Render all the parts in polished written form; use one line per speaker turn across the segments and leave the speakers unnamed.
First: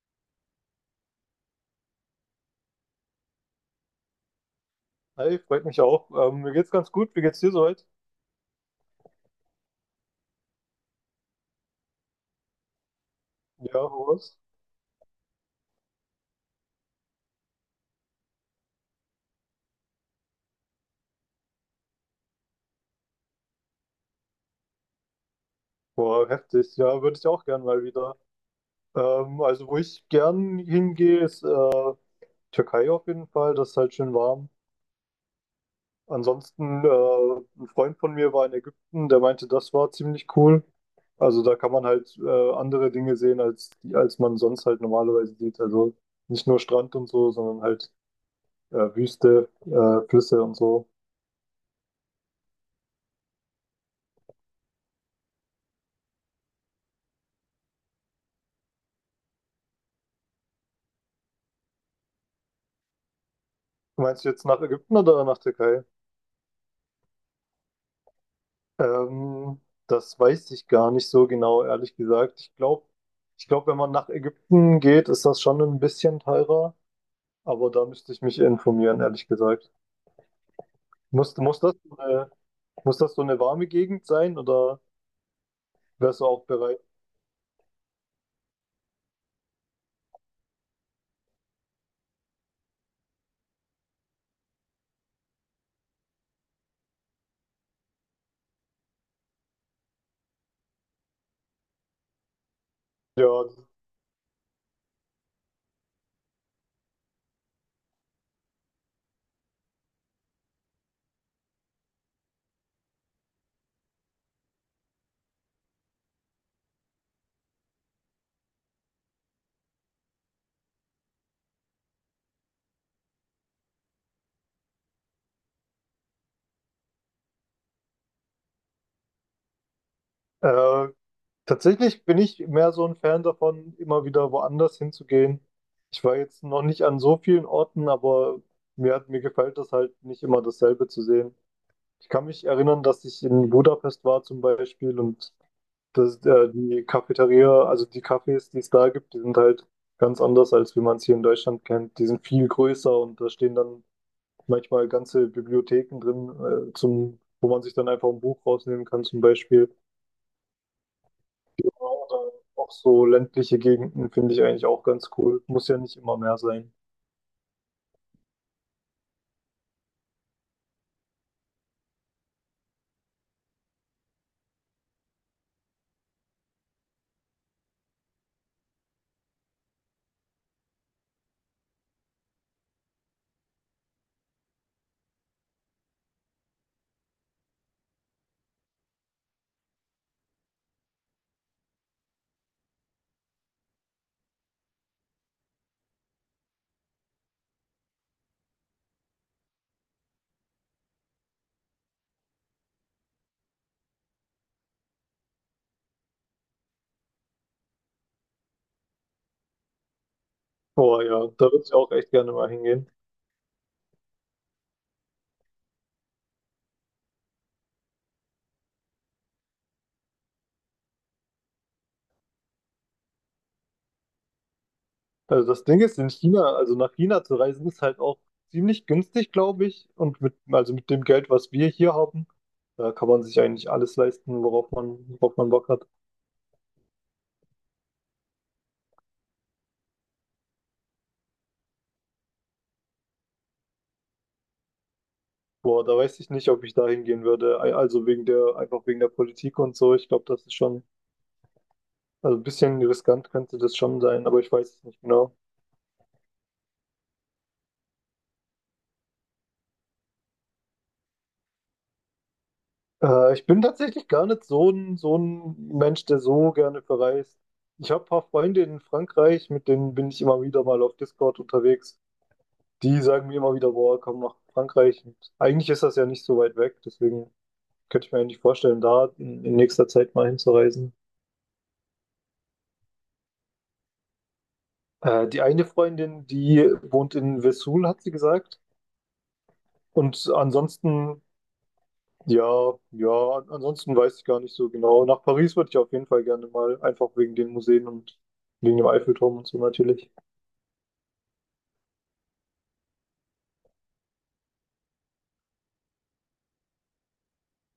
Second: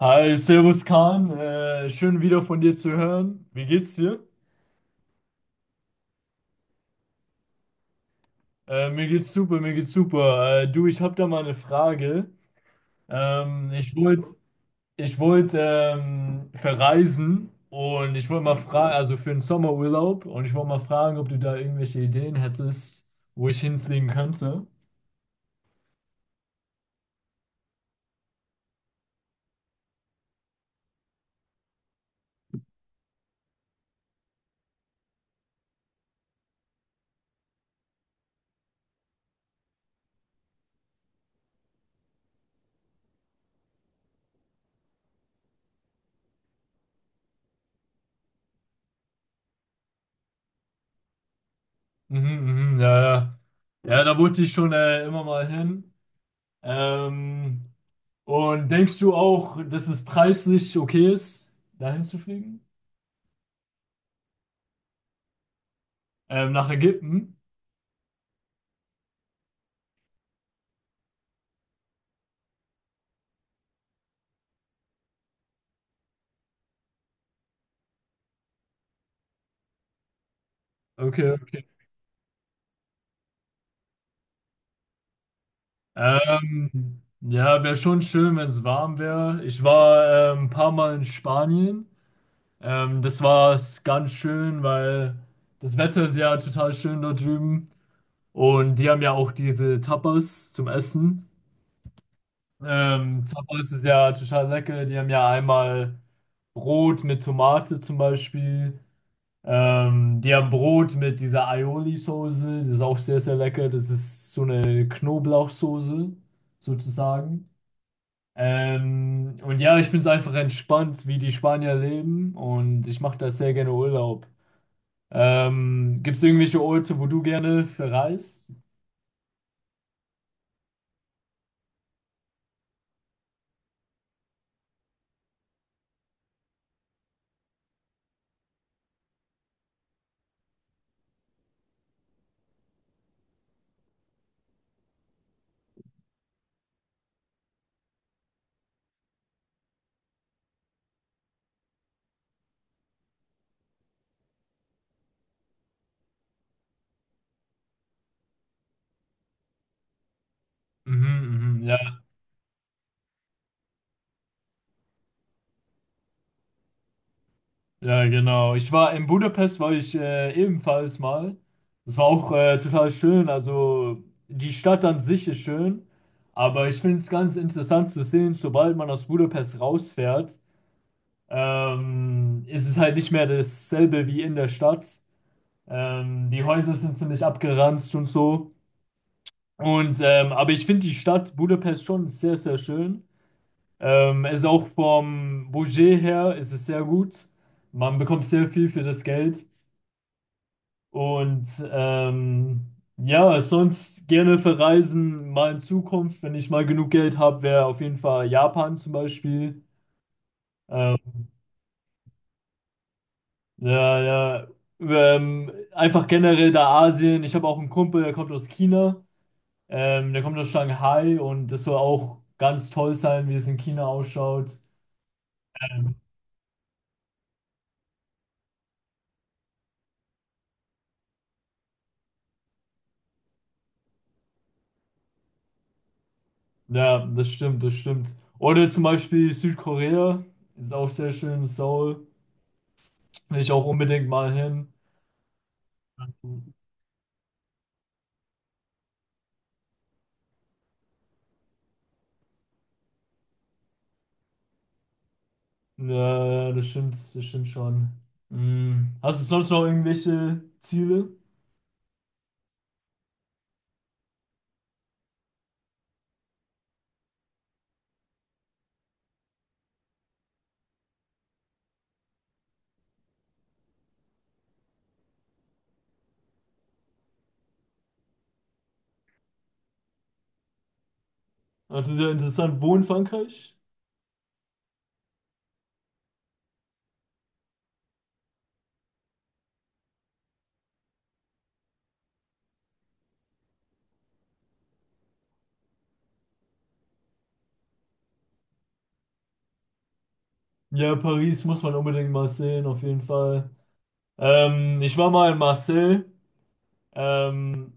Hi, Servus Kahn, schön wieder von dir zu hören. Wie geht's dir?
Hi, freut mich auch. Mir geht's ganz gut. Wie geht's dir soweit?
Mir geht's super, mir geht's super. Du, ich habe da mal eine Frage. Ähm,
Ja,
ich wollte
was?
ich wollt, ähm, verreisen und ich wollte mal fragen, also für den Sommerurlaub, und ich wollte mal fragen, ob du da irgendwelche Ideen hättest, wo ich hinfliegen könnte.
Boah, heftig. Ja, würde ich auch gern mal wieder. Also, wo ich gern hingehe, ist Türkei auf jeden Fall. Das ist halt schön warm. Ansonsten, ein Freund von mir war in Ägypten, der meinte, das war ziemlich cool. Also, da kann man halt andere Dinge sehen, als, als man sonst halt normalerweise sieht. Also, nicht nur Strand und so, sondern halt Wüste, Flüsse und so.
Mhm, mhm, ja, ja. Ja, da wollte ich schon immer mal hin. Ähm, und denkst du auch, dass es preislich okay ist, dahin zu fliegen?
Meinst du jetzt nach Ägypten oder nach Türkei?
Nach Ägypten?
Ähm, Das weiß ich gar nicht so genau, ehrlich gesagt. Ich glaube, wenn man nach Ägypten geht, ist das schon ein bisschen teurer, aber da müsste ich mich informieren, ehrlich gesagt.
Okay,
Muss
okay.
das so eine, muss das so eine warme Gegend sein oder wärst du auch bereit?
Ja, wäre schon schön, wenn es warm wäre. Ich war ein paar Mal in Spanien. Das war ganz schön, weil das Wetter ist ja total schön dort drüben. Und die haben ja auch diese Tapas zum Essen.
Ja,
Tapas ist ja total lecker. Die haben ja einmal Brot mit Tomate zum Beispiel. Die haben Brot mit dieser Aioli-Soße, das ist auch sehr, sehr lecker. Das ist so eine Knoblauchsoße, sozusagen. Und ja, ich finde es einfach entspannt, wie die Spanier leben und ich mache da sehr gerne Urlaub. Gibt es irgendwelche Orte, wo du gerne verreist?
äh, tatsächlich bin ich mehr so ein Fan davon, immer wieder woanders hinzugehen. Ich war jetzt noch nicht an so vielen Orten, aber mir gefällt es halt nicht immer dasselbe zu sehen. Ich kann mich erinnern, dass ich in Budapest war zum Beispiel und die Cafeteria, also die Cafés, die es da gibt, die sind halt ganz anders, als wie man es hier in Deutschland kennt. Die sind viel größer und da stehen dann manchmal ganze Bibliotheken drin, wo man sich dann einfach ein Buch rausnehmen kann zum Beispiel.
Mhm, mhm,
Ja,
ja.
oder auch so ländliche Gegenden finde ich eigentlich auch ganz cool. Muss ja nicht immer mehr sein.
Ja, genau. Ich war in Budapest, war ich ebenfalls mal. Das war auch total schön. Also die Stadt an sich ist schön, aber ich finde es ganz interessant zu sehen, sobald man aus Budapest rausfährt, ist es halt nicht mehr dasselbe wie in der Stadt. Die Häuser sind ziemlich abgeranzt und so. Und aber ich finde die Stadt Budapest schon sehr, sehr schön. Ist auch vom Budget her ist es sehr gut. Man bekommt sehr viel für das Geld. Und ja, sonst gerne verreisen, mal in Zukunft, wenn ich mal genug Geld habe, wäre auf jeden Fall Japan zum Beispiel. Ähm,
Oh ja, da würde ich auch echt gerne mal hingehen.
ja, ja, einfach generell da Asien. Ich habe auch einen Kumpel, der kommt aus China. Der kommt aus Shanghai und das soll auch ganz toll sein, wie es in China ausschaut.
Also das Ding ist, in China, also nach China zu reisen, ist halt auch ziemlich günstig, glaube ich. Und mit, also mit dem Geld, was wir hier haben, da kann man sich eigentlich alles leisten, worauf man Bock hat.
Ja, das stimmt, das stimmt. Oder zum Beispiel Südkorea, ist auch sehr schön, Seoul, will ich auch unbedingt mal hin.
Boah, da weiß ich nicht, ob ich da hingehen würde. Also wegen der, einfach wegen der Politik und so. Ich glaube, das ist schon, also ein bisschen riskant könnte das schon sein, aber ich weiß es nicht genau.
Ja, das stimmt schon. Hm. Hast du sonst noch irgendwelche Ziele?
Ich bin tatsächlich gar nicht so ein, so ein Mensch, der so gerne verreist. Ich habe ein paar Freunde in Frankreich, mit denen bin ich immer wieder mal auf Discord unterwegs. Die sagen mir immer wieder, boah, komm nach Frankreich. Und eigentlich ist das ja nicht so weit weg, deswegen könnte ich mir eigentlich vorstellen, da in nächster Zeit mal hinzureisen.
Ah, das ist ja interessant. Wo in Frankreich?
Die eine Freundin, die wohnt in Vesoul, hat sie gesagt. Und ansonsten, ja, ja, ansonsten weiß ich gar nicht so genau. Nach Paris würde ich auf jeden Fall gerne mal, einfach wegen den Museen und wegen dem Eiffelturm und so natürlich.
Ja, Paris muss man unbedingt mal sehen, auf jeden Fall. Ich war mal in Marseille. Ähm,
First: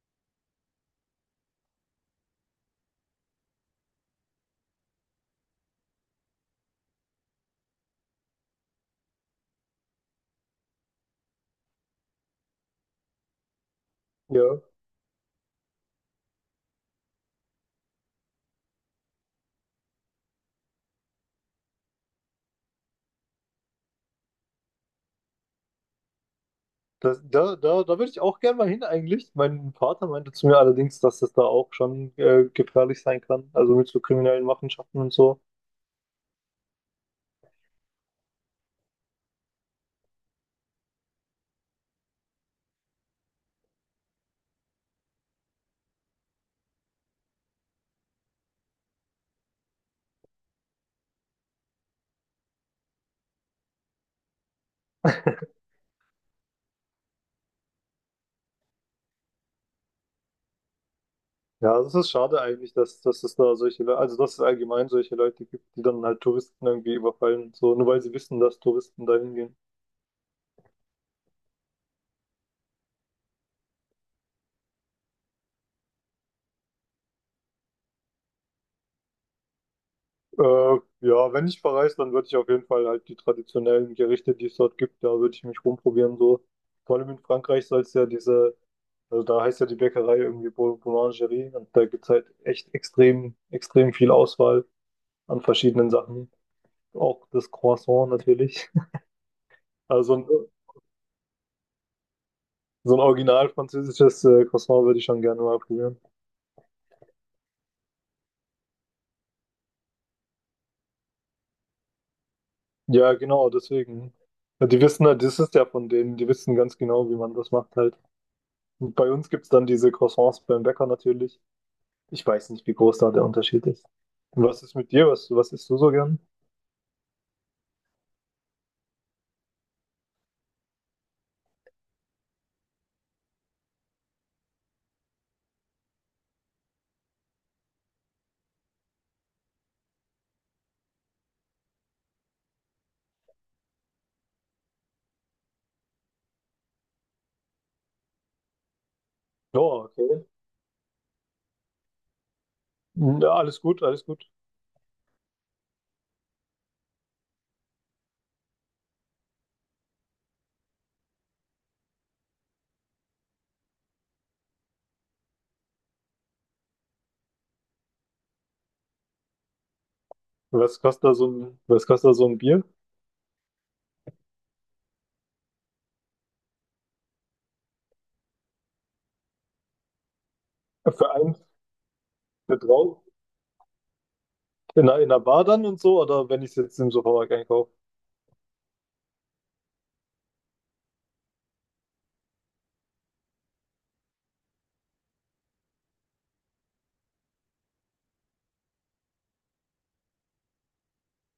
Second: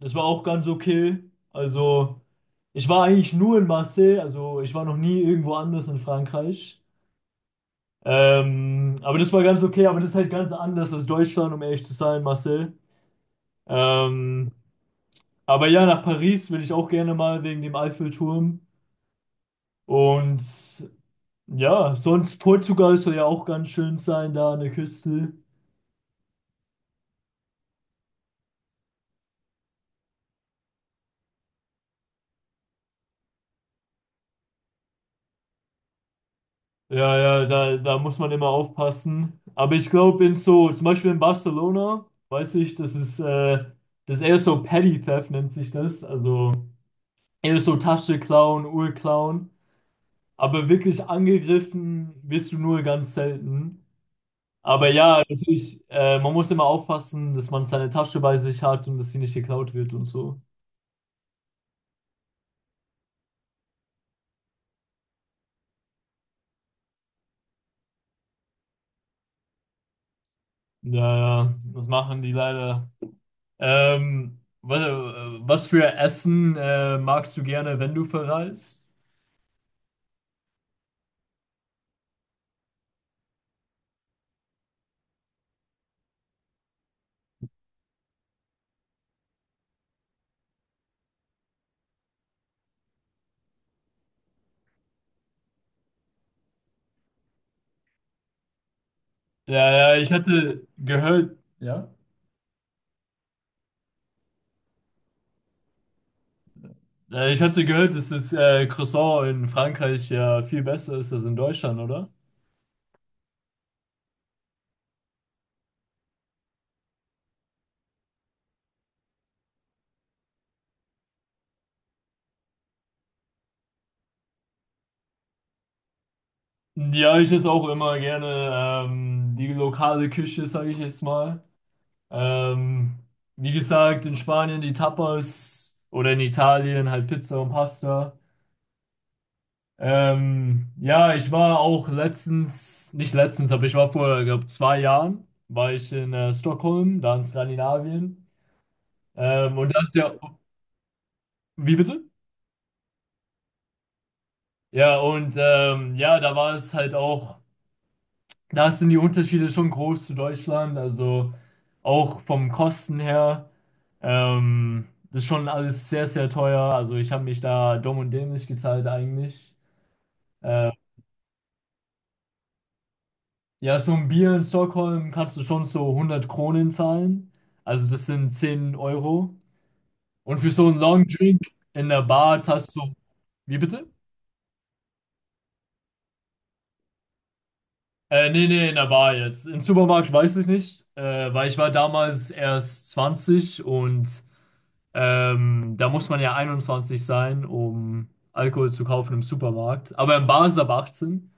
Das war auch ganz okay. Also, ich war eigentlich nur in Marseille. Also, ich war noch nie irgendwo anders in Frankreich. Aber das war ganz okay. Aber das ist halt ganz anders als Deutschland, um ehrlich zu sein, Marseille. Ähm,
Ja.
Aber ja, nach Paris will ich auch gerne mal wegen dem Eiffelturm. Und ja, sonst Portugal soll ja auch ganz schön sein, da an der Küste.
Das, da würde ich auch gerne mal hin eigentlich. Mein Vater meinte zu mir allerdings, dass das da auch schon gefährlich sein kann, also mit so kriminellen Machenschaften und so.
Ja, ja, da muss man immer aufpassen. Aber ich glaube, in so, zum Beispiel in Barcelona, weiß ich, das ist eher so Petty Theft, nennt sich das. Also eher so Tasche klauen, Uhr klauen. Aber wirklich angegriffen wirst du nur ganz selten. Aber ja, natürlich, man muss immer aufpassen, dass man seine Tasche bei sich hat und dass sie nicht geklaut wird und so.
Ja, das ist schade eigentlich, dass, dass es da solche Leute, also dass es allgemein solche Leute gibt, die dann halt Touristen irgendwie überfallen, und so, nur weil sie wissen, dass Touristen da hingehen.
Ja, ja, das machen die leider. Ähm, was, was für Essen magst du gerne, wenn du verreist?
Äh, ja, wenn ich verreise, dann würde ich auf jeden Fall halt die traditionellen Gerichte, die es dort gibt, da würde ich mich rumprobieren, so. Vor allem in Frankreich soll es ja diese... Also da heißt ja die Bäckerei irgendwie Boulangerie und da gibt es halt echt extrem, extrem viel Auswahl an verschiedenen Sachen. Auch das Croissant natürlich.
Ja, ja,
Also so ein original französisches Croissant würde ich schon gerne mal probieren.
ich hatte gehört, dass das Croissant in Frankreich ja viel besser ist als in Deutschland, oder?
Ja, genau, deswegen. Ja, die wissen halt, das ist ja von denen, die wissen ganz genau, wie man das macht halt. Und bei uns gibt es dann diese Croissants beim Bäcker natürlich. Ich weiß nicht, wie groß da der Unterschied ist. Und was ist mit dir? Was isst du so gern?
Ja, ich esse auch immer gerne die lokale Küche, sage ich jetzt mal. Ähm, Wie gesagt, in Spanien die Tapas oder in Italien halt Pizza und Pasta. Ja, ich war auch letztens, nicht letztens, aber ich war vor, glaube 2 Jahren, war ich in Stockholm, da in Skandinavien. Ähm,
Ja,
und das ja,
okay.
wie bitte?
Ja, alles gut, alles gut.
Ja, und ja, da war es halt auch. Da sind die Unterschiede schon groß zu Deutschland, also auch vom Kosten her. Das ist schon alles sehr, sehr teuer. Also ich habe mich da dumm und dämlich gezahlt eigentlich. Äh,
Was kostet da so ein Bier?
ja, so ein Bier in Stockholm kannst du schon so 100 Kronen zahlen. Also das sind 10 Euro. Und für so einen Long
Für einen,
Drink in der Bar
für
zahlst du...
drau
Wie bitte?
In einer, in einer Bar dann und so, oder wenn ich es jetzt im Supermarkt einkaufe?
Nee, nee, in der Bar jetzt. Im Supermarkt weiß ich nicht, weil ich war damals erst 20 und da muss man ja 21 sein, um Alkohol zu kaufen im Supermarkt. Aber in Bars ab 18.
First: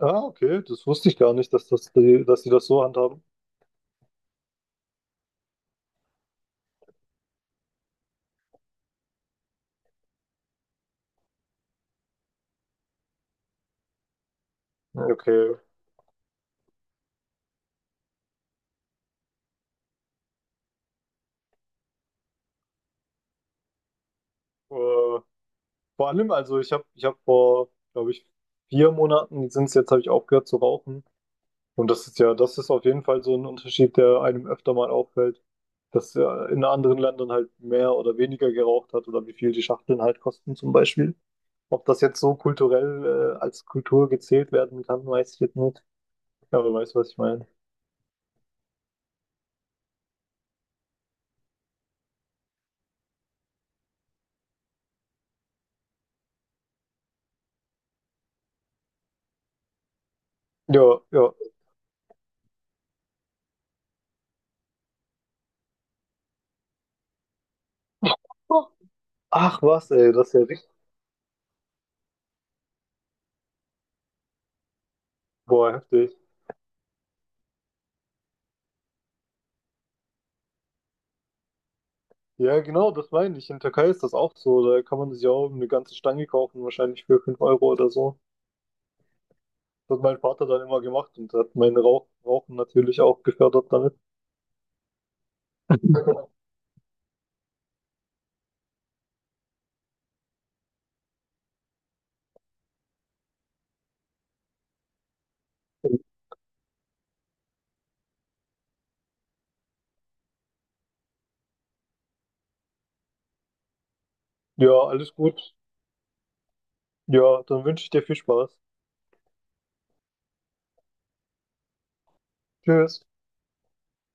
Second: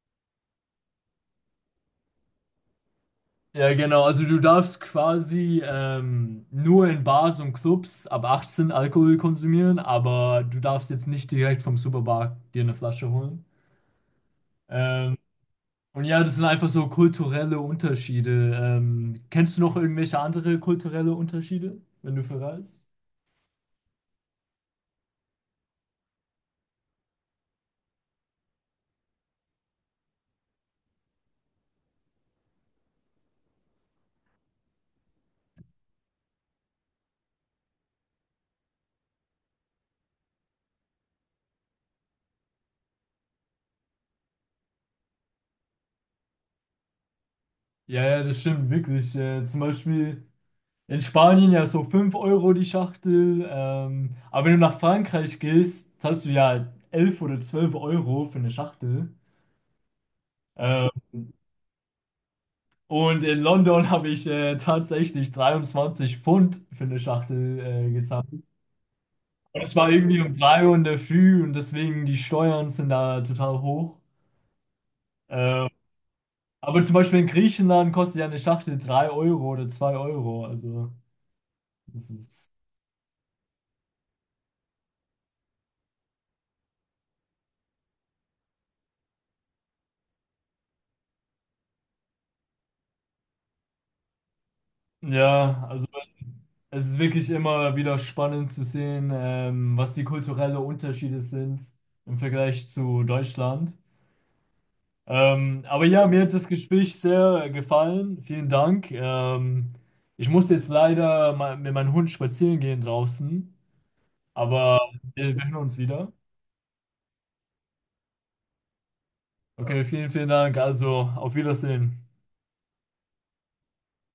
Ah, okay, das wusste ich gar nicht, dass die das so handhaben.
Ja, genau. Also du darfst quasi nur in Bars und Clubs ab 18 Alkohol konsumieren, aber du darfst jetzt nicht direkt vom Supermarkt dir eine Flasche holen. Ähm,
Okay.
und ja, das sind einfach so kulturelle Unterschiede. Kennst du noch irgendwelche andere kulturelle Unterschiede, wenn du verreist?
Äh, Vor allem, ich hab vor, glaube ich, 4 Monaten sind es jetzt, habe ich aufgehört zu rauchen. Und das ist ja, das ist auf jeden Fall so ein Unterschied, der einem öfter mal auffällt, dass ja in anderen Ländern halt mehr oder weniger geraucht hat oder wie viel die Schachteln halt kosten zum Beispiel. Ob das jetzt so kulturell als Kultur gezählt werden kann, weiß ich jetzt nicht. Aber du weißt, was ich meine.
Ja, ja, das stimmt wirklich. Zum Beispiel. In Spanien ja so 5 Euro die Schachtel. Aber wenn du nach Frankreich gehst, zahlst du ja 11 oder 12 Euro für eine Schachtel.
Ja,
Äh,
ja.
und in London habe ich tatsächlich 23 Pfund für eine Schachtel gezahlt.
Oh, ach
Und es war
was, ey,
irgendwie
das
um
ist ja
3
richtig.
Uhr in der Früh und deswegen die Steuern sind da total hoch. Äh,
Boah, heftig.
aber zum Beispiel in Griechenland kostet ja eine Schachtel 3 Euro oder 2 Euro. Also, das ist.
Ja, genau, das meine ich. In Türkei ist das auch so. Da kann man sich ja auch eine ganze Stange kaufen, wahrscheinlich für 5 € oder so. Das hat mein Vater dann immer gemacht und hat mein Rauchen natürlich auch gefördert damit.
Ja, also. Es ist wirklich immer wieder spannend zu sehen, was die kulturellen Unterschiede sind im Vergleich zu Deutschland. Aber ja, mir hat das Gespräch sehr gefallen. Vielen Dank. Ich muss jetzt leider mal mit meinem Hund spazieren gehen draußen,
Ja,
aber
alles
wir
gut.
hören uns wieder.
Ja, dann wünsche ich dir viel Spaß.
Okay, vielen, vielen Dank. Also, auf Wiedersehen.
Tschüss.